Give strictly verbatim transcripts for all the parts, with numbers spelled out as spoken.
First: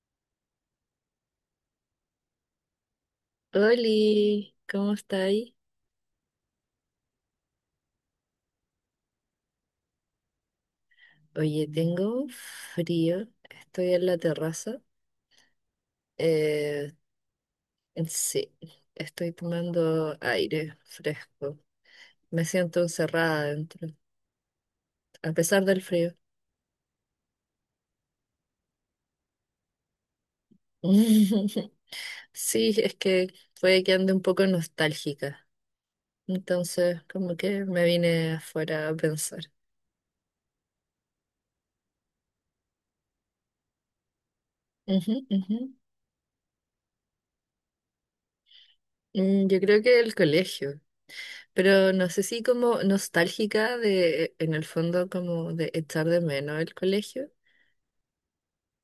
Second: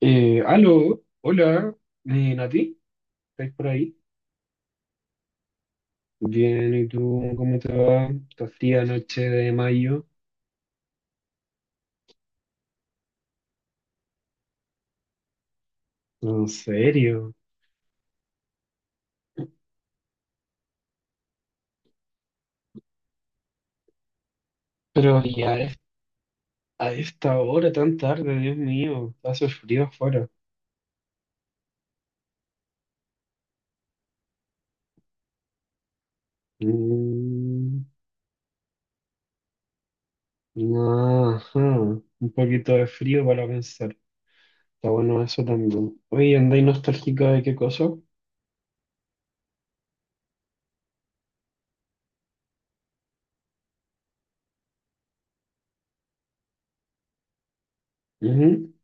Eh, aló, hola, eh, Nati, ¿estás por ahí? Oli, ¿cómo estáis? Bien, ¿y tú cómo te va? Esta fría noche de mayo. Oye, tengo un frío, estoy en la terraza. ¿En Eh, serio? sí, estoy tomando aire fresco. Me siento encerrada dentro, Pero a ya a pesar es- del frío. a esta hora tan tarde, Dios mío, hace frío afuera. Sí, es que puede que ande un poco nostálgica. Entonces, como que me Mm, vine afuera a pensar. ajá, un poquito de frío para pensar. Está Ujú, bueno eso ujú. también. Oye, ¿andáis nostálgica de qué cosa? Mm, yo creo que el colegio. Pero no sé si como nostálgica de, en el fondo, como de echar de menos el colegio, Ujú.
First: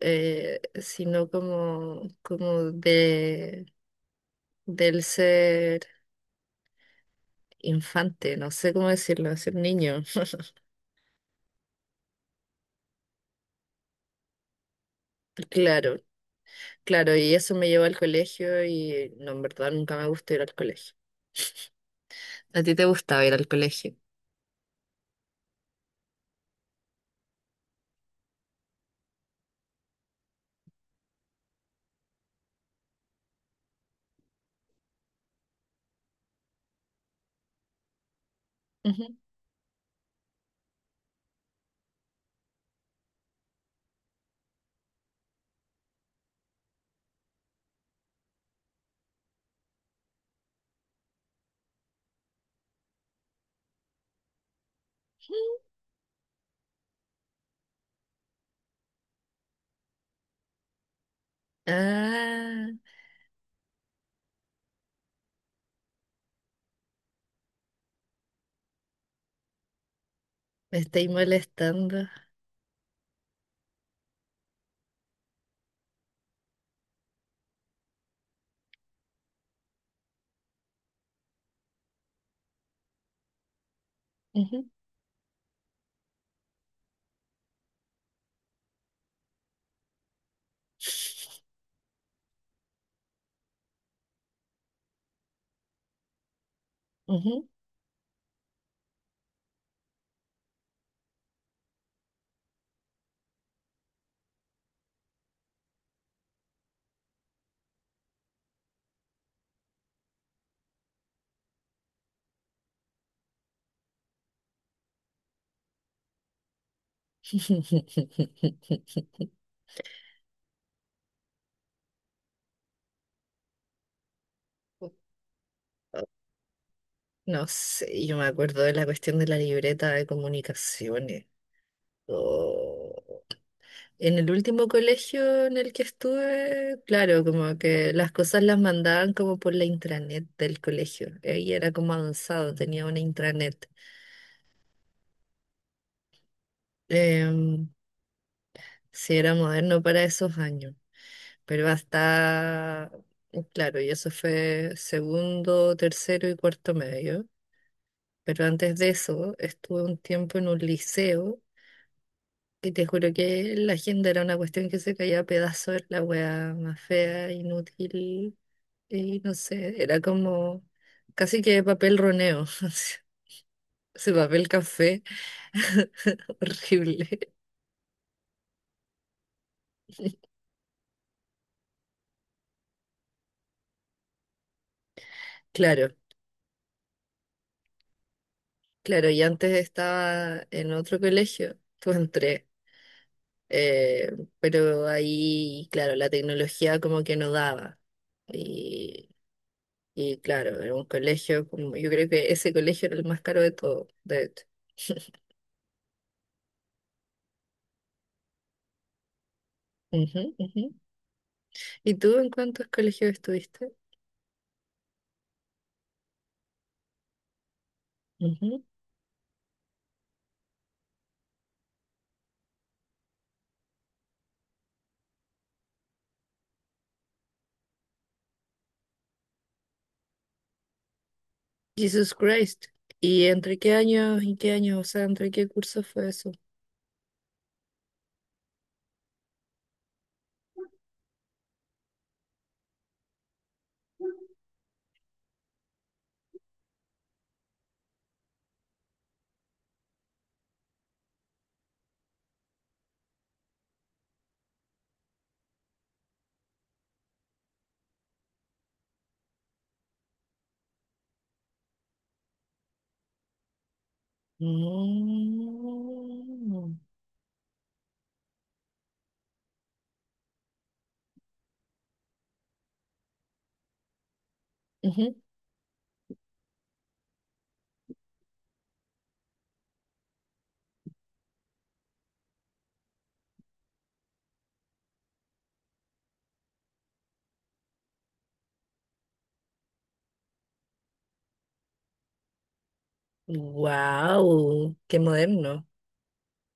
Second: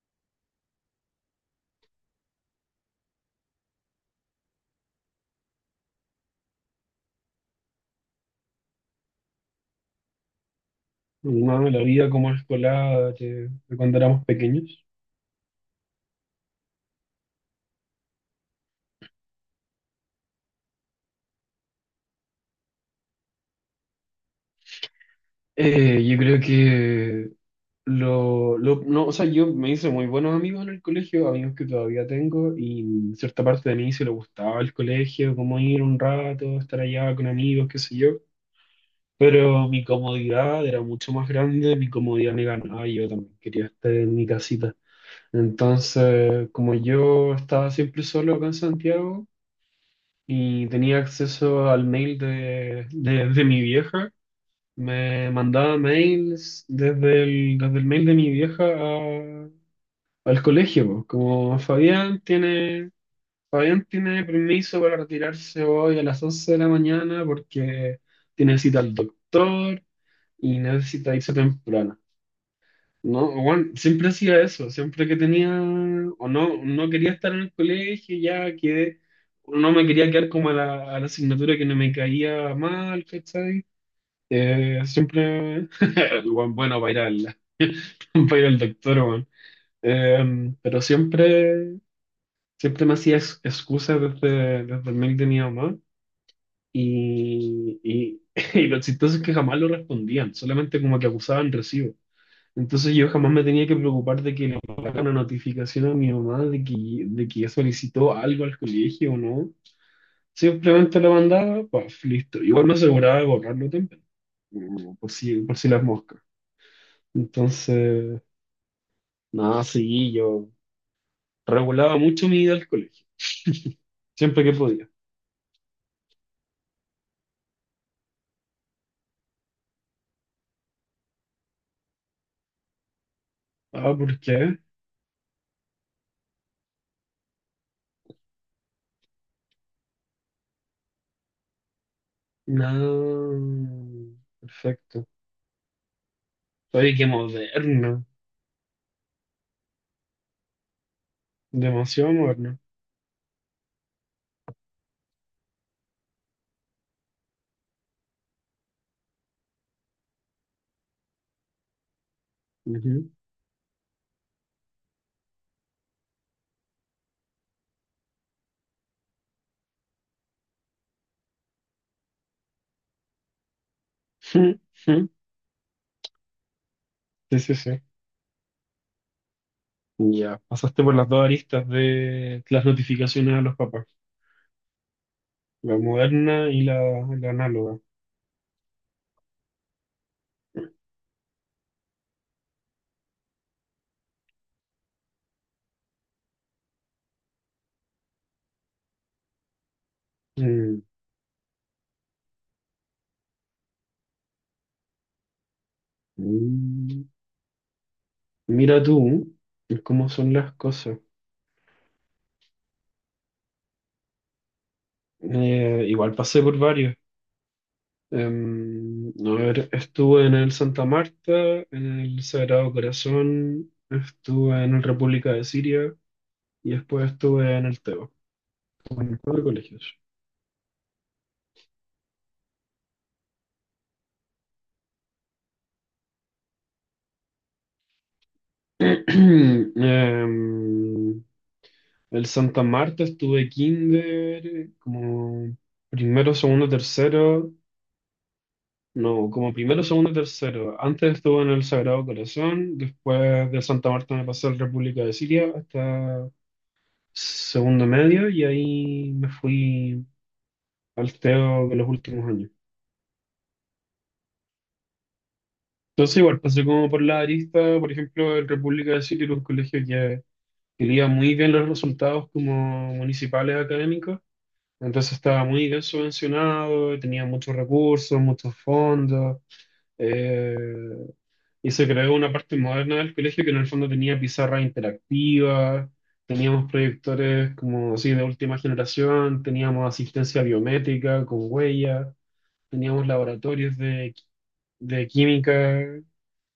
eh, sino como, como de, del ser infante, no sé cómo decirlo, ser niño. No, la vida como escolar de de cuando éramos pequeños. Claro, claro, y eso me llevó al colegio y no, en verdad nunca me gustó ir al colegio. ¿A ti te gustaba ir al colegio? Eh, yo creo que Lo, lo- no, o sea, yo me hice muy buenos amigos en el colegio, amigos que todavía tengo, y cierta parte de mí se le gustaba el colegio, como ir un rato, estar allá con amigos, qué sé yo. Ujú. Pero mi comodidad era mucho más grande, mi comodidad me ganaba, y yo también quería estar en mi casita. Entonces, como yo estaba siempre solo acá en Santiago y tenía acceso al mail de, de, de mi vieja, me mandaba mails desde el, desde el mail de mi vieja al colegio, po. Como Fabián Ah, tiene, Fabián tiene permiso para retirarse hoy a las once de la mañana porque tiene cita al doctor y me estáis necesita irse molestando. temprano. No, bueno, siempre hacía eso, siempre que tenía o no, no quería estar en el colegio, ya que no me quería quedar como a la, a la asignatura que no me caía mal, ¿cachai? Ujú, Eh, siempre, el weón bueno, para ir al, para ir al doctor, weón. Eh, pero siempre Siempre me hacía ex- excusas desde, desde el mail de mi mamá ujú. y, y, y lo chistoso es que jamás lo respondían, solamente como que acusaban recibo. Entonces yo jamás me tenía que preocupar de que le llegara una notificación a mi mamá de que, de que ya solicitó algo al colegio o no. Simplemente lo mandaba, pues listo. Igual me aseguraba de borrarlo temprano, mm, por si, por si las moscas. Entonces, nada, sí, yo regulaba mucho mi ida al colegio, siempre que podía. No sé, yo me acuerdo de la cuestión de la libreta de comunicaciones. Oh. Ah, ¿por En el qué? último colegio en el que estuve, claro, como que las cosas las mandaban como por la intranet del colegio. Ahí era como avanzado, tenía una intranet. No, perfecto. Oye, qué Em, moderno, sí, era moderno para esos años, pero demasiado moderno. hasta, claro, y eso fue segundo, tercero y cuarto medio. Pero antes de eso, estuve un tiempo en un liceo. Y te Ujú. juro que la agenda era una cuestión que se caía a pedazos, era la wea más fea, inútil, y no sé, era como casi que papel roneo, ese papel café, horrible. Sí, sí, sí. Ya, pasaste por las dos aristas de las notificaciones a los papás, la Claro, moderna y la, la análoga. claro, y antes estaba en otro colegio, pues entré, eh, pero ahí, claro, la tecnología como que no daba. Y, y claro, era Mm. un colegio, como, yo creo que ese colegio era el más caro de todo, de hecho. Mm. Mira tú cómo son Ujú, las ujú. cosas. ¿Y tú en cuántos colegios estuviste? Eh, igual pasé por varios. Ujú. Em, a ver, estuve en el Santa Marta, en el Sagrado Corazón, estuve en el República de Siria. Y después estuve en el Teo, en cuatro colegios. Jesus Christ. ¿Y entre qué años y qué años? O sea, ¿entre qué cursos fue eso? Em, el Santa Marta estuve kinder, como primero, segundo, tercero, no, como primero, segundo, tercero. Antes estuve en el Sagrado Corazón, después de Santa Marta me pasé a la República de Siria hasta segundo medio y ahí me fui al Teo de los últimos años. Entonces igual pasé Mm. como por la arista, por ejemplo, el República de Siria era un colegio que quería muy bien los resultados como municipales académicos, entonces Ujú. estaba muy bien subvencionado, y tenía muchos recursos, muchos fondos, eh, y se creó una parte moderna del colegio que en el fondo tenía pizarra interactiva, teníamos proyectores como así de última generación, teníamos asistencia biométrica con huella, teníamos laboratorios de Wow, qué de moderno. química.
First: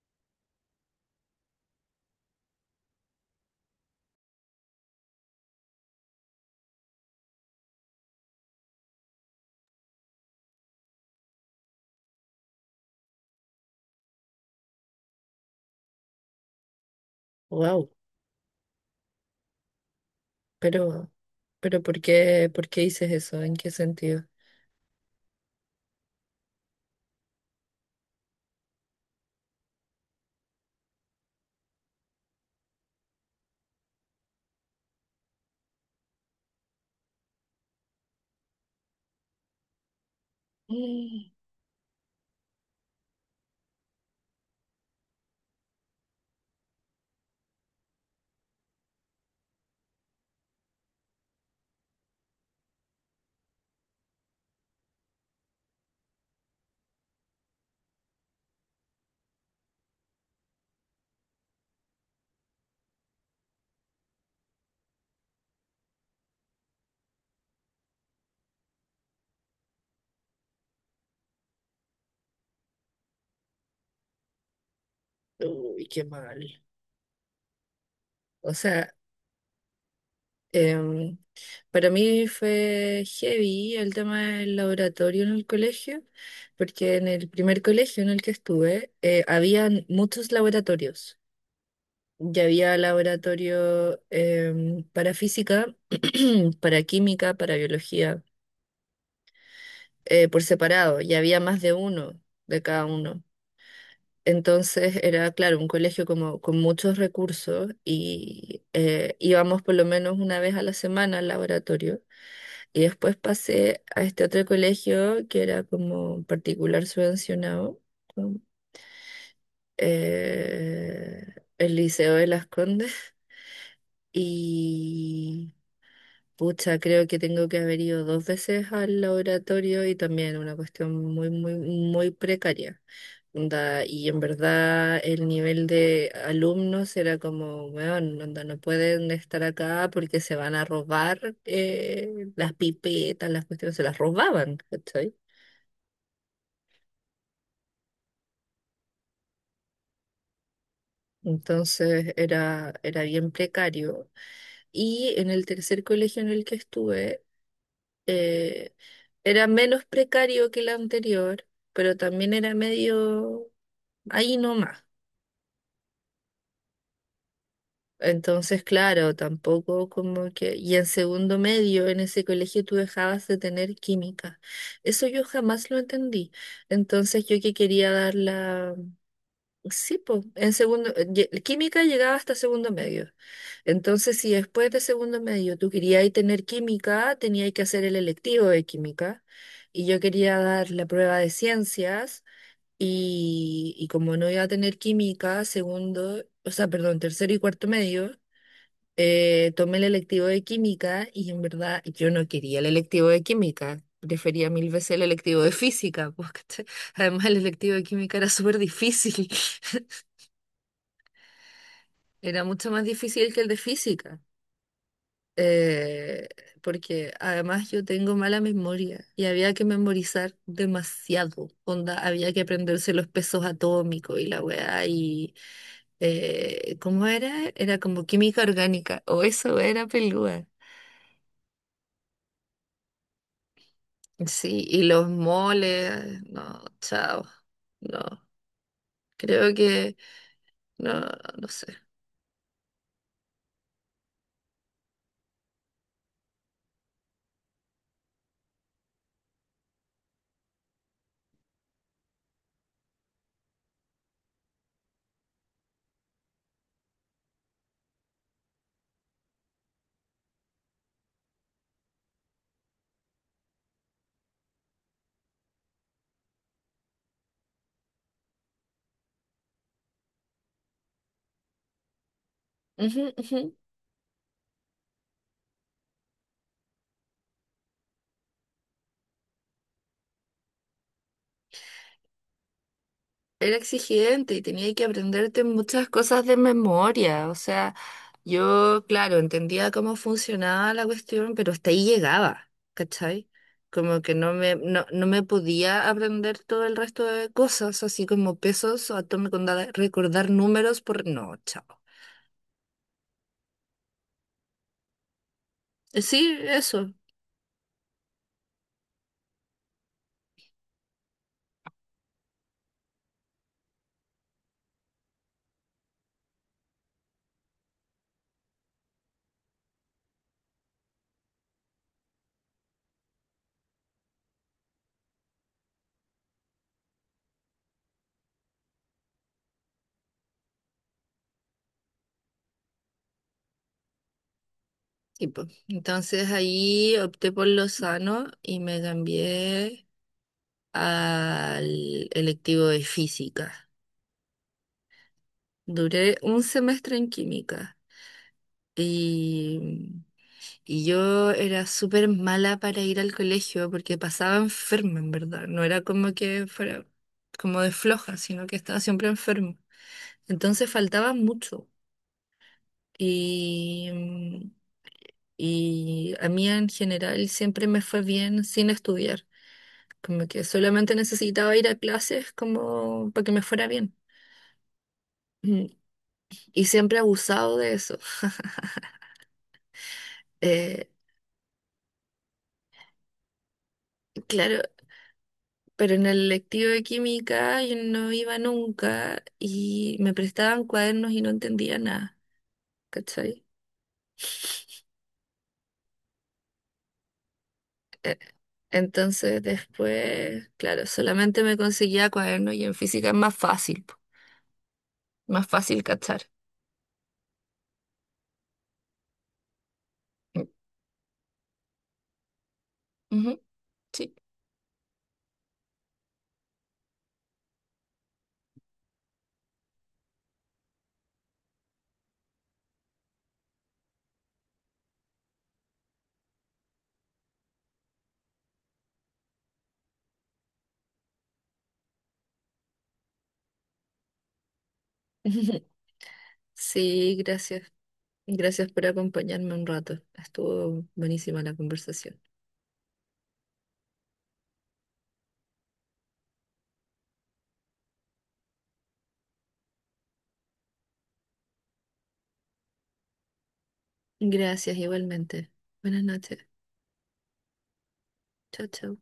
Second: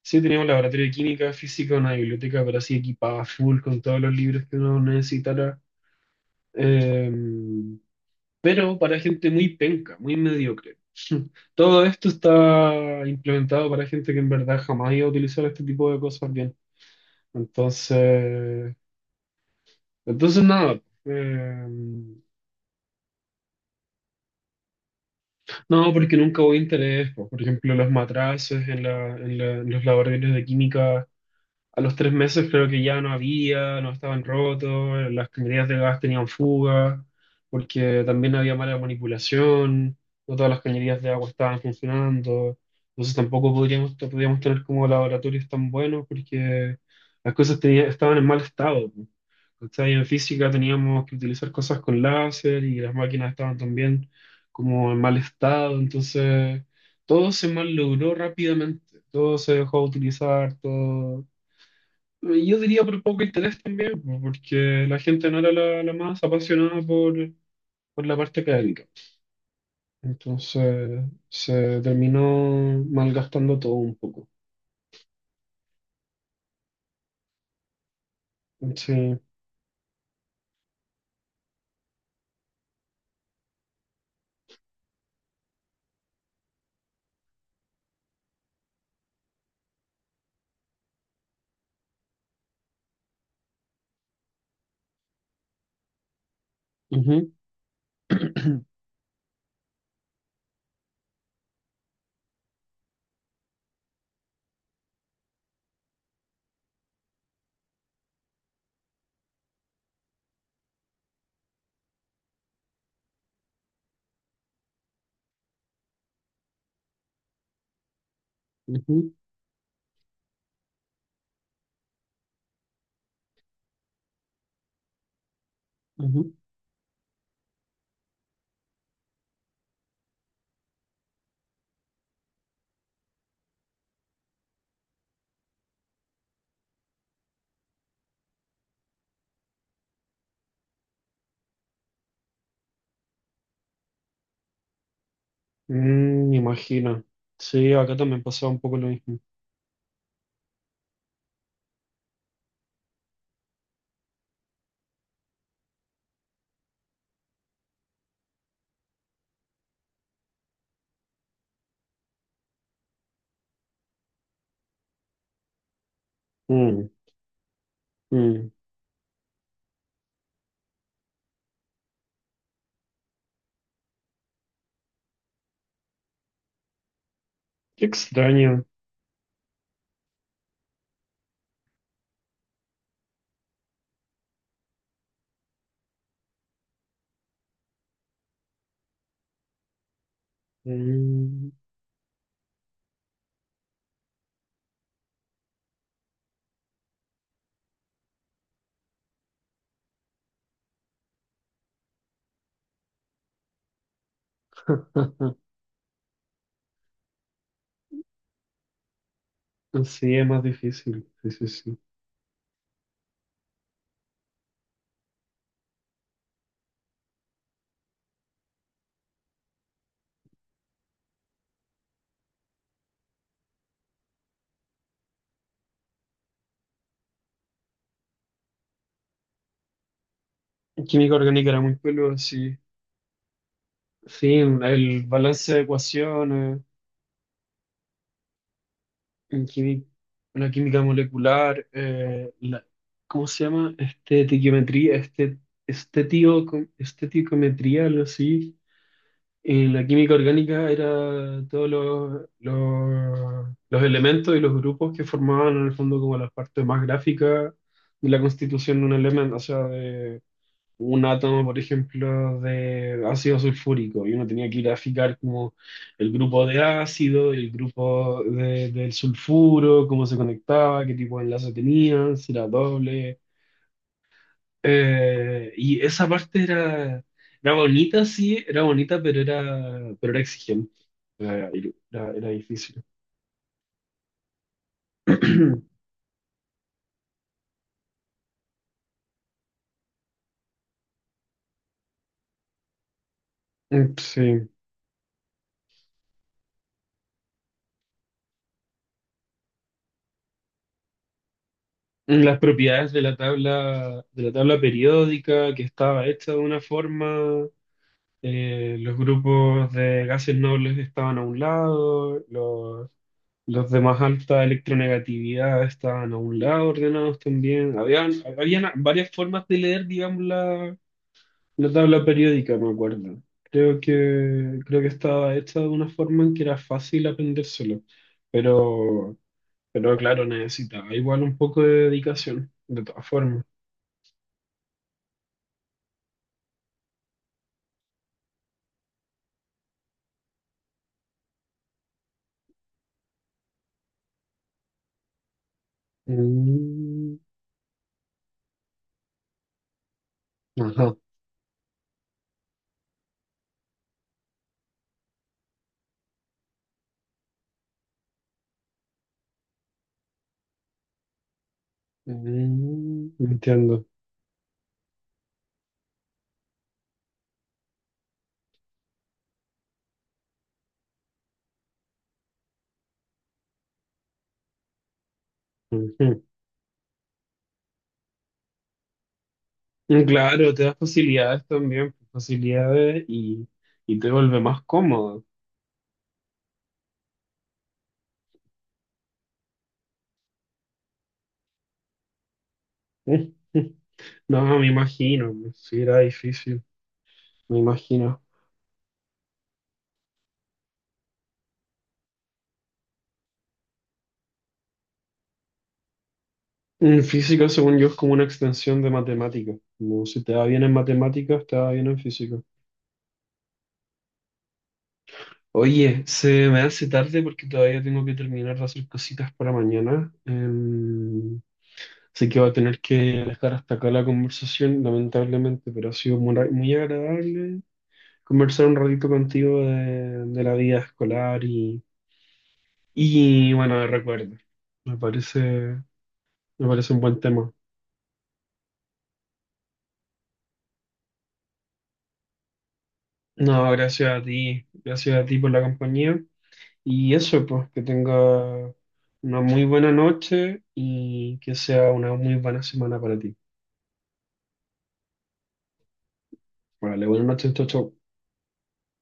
Sí, tenía un laboratorio de química, física, una biblioteca, pero así equipada full con todos los libros que uno necesitara. Eh, pero para gente muy penca, muy mediocre. Todo esto está implementado para gente que en verdad jamás iba a utilizar este tipo de cosas bien. Wow, Entonces, entonces nada. pero, eh, pero ¿por qué, por qué dices eso? ¿En qué sentido? no, porque nunca hubo interés, po. Por ejemplo, los matraces en la- en la- en los laboratorios de química. A los tres meses creo que ya no había, no estaban rotos, las cañerías de gas tenían fuga, porque también había mala manipulación, no todas las cañerías de agua Mm. estaban funcionando, entonces tampoco podríamos, no podíamos tener como laboratorios tan buenos porque las cosas tenía- estaban en mal estado. ¿Cachai? En física teníamos que utilizar cosas con láser y las máquinas estaban también como en mal estado, entonces todo se malogró rápidamente, todo se dejó de utilizar, todo yo diría por poco interés también, po, porque la gente no era la, la más apasionada por, por la parte académica. Entonces se terminó malgastando todo un poco. Uy, qué mal. O sea, Sí. em, para mí fue heavy el tema del laboratorio en el colegio, porque en el primer colegio en el que estuve eh, habían muchos laboratorios. Ya había laboratorio em, para física, para Ujú. química, para biología, eh, por separado. Ya había más de uno de cada uno. Entonces era, claro, un colegio como, con muchos recursos y eh, íbamos por lo menos una vez a la semana al laboratorio. Y después pasé a este otro colegio que era como particular subvencionado, con, Ujú, eh, el Liceo de Las Condes. Y ujú. pucha, creo que tengo que haber ido dos veces al laboratorio y también una cuestión muy, muy, muy precaria. Onda, y en verdad el nivel de alumnos era como, weón, onda, no pueden estar acá porque se van a robar eh, las pipetas, las cuestiones, se las robaban, ¿cachai? Mm, me imagino. Sí, acá también pasaba un poco lo mismo. Entonces era, era bien precario. Y en el tercer colegio en el que estuve, eh, era menos precario que el anterior, pero también era medio ahí nomás. Mm, mm. Entonces, claro, tampoco como que... Y en segundo medio, en ese colegio tú dejabas de tener química. Eso yo jamás lo entendí. Entonces, yo que Qué quería dar extraño. la... Sí, pues, en segundo... lle- Química llegaba hasta segundo medio. Entonces, si después de segundo medio tú querías tener química, tenías que hacer el electivo de química. Y yo quería dar la prueba de Mm. ciencias y, y como no iba a tener química, segundo, o sea, perdón, tercero y cuarto medio, eh, tomé el electivo de química y en verdad yo no quería el electivo de química. Prefería mil veces el electivo de física, pues, ¿cachai? Además el electivo de química era súper difícil, Sí, es más difícil. Sí, sí, sí. era mucho más difícil que el de física. eh, Porque además yo tengo mala memoria y había que memorizar demasiado, onda, había que aprenderse los pesos atómicos y la weá y eh, ¿cómo era? Era como química orgánica, o eso era pelúa. Química orgánica era muy peludo, sí. Sí, Sí, y el los balance de moles, ecuaciones. no, chao, no, en creo quimi- que, la química no, no molecular, sé. eh, la- ¿cómo se llama? Estetiquiometría, este, estetio- esteticometría, algo así. En la química orgánica era todos los, los, los elementos y los grupos que formaban en el fondo como las partes más gráficas de la constitución de un elemento, o sea, un átomo, por ejemplo, de ácido sulfúrico y uno tenía que graficar como el grupo de ácido, el grupo de- del sulfuro, cómo se conectaba, qué tipo de enlace tenía, si era Ujú, doble. ujú. Eh, y esa parte era, era bonita, sí, era bonita, pero era, pero era exigente. Era, era- Era difícil. Era exigente y tenía que aprenderte muchas cosas de memoria, o sea... Yo, claro, entendía cómo funcionaba la cuestión, pero hasta ahí llegaba, ¿cachai? Como que no Sí. me, no, no me podía aprender todo el resto de cosas, así como pesos o atom- conda- recordar números por... No, chao. Las propiedades de la tabla, de la tabla periódica que Eh, estaba hecha de Sí, una eso, forma. Eh, los grupos de gases nobles estaban a un lado, los, los de más alta electronegatividad estaban a un lado, ordenados también. Habían, habían varias formas de leer, digamos, la, la tabla periódica, me acuerdo. Creo que, creo que estaba hecha de una forma en que era fácil aprendérselo, pero, pero claro, necesitaba igual un poco de dedicación, de todas formas. tipo. Entonces ahí opté por lo sano y me cambié al electivo de física. Duré un semestre en Mm, química y... Y ajá. yo era súper mala para ir al colegio porque pasaba enferma, en verdad. No era como que fuera como de floja, sino que estaba siempre enferma. Entonces faltaba mucho. Mm, entiendo. Y, mm, y a mí en general siempre me fue bien sin estudiar. Como que solamente necesitaba ir a clases como para que me fuera bien. Mm. Ujú. Y siempre he abusado de eso. Mm, claro, te da Eh, facilidades también, facilidades y, y te vuelve más claro, cómodo. pero en el lectivo de química yo no iba nunca y me prestaban cuadernos y no entendía nada, Mm, ¿cachai? mm. No, me imagino, sí era difícil, me E- imagino. Entonces después, claro, solamente me conseguía cuadernos y en física es más fácil, po, más fácil cachar. Mm. Física, según yo, es como una extensión de matemáticas. No, si te va Mm. bien en matemáticas, te va bien en física. Ujú, sí. Oye, se me hace tarde porque todavía tengo que terminar de hacer cositas para mañana. Em, así que voy a tener que dejar hasta acá la conversación, lamentablemente, pero ha sido muy, muy agradable conversar un ratito contigo de, de la vida escolar y, y bueno, de recuerdos. Me parece, me parece un Sí, buen tema. gracias. Gracias por acompañarme un rato. Estuvo buenísima la conversación. No, gracias a ti, gracias a ti por la compañía. Y eso, pues, que tenga una muy buena noche y que sea una muy buena semana para ti. Gracias igualmente. Buenas noches. Vale, buenas noches, chau, chau. Chao, chao.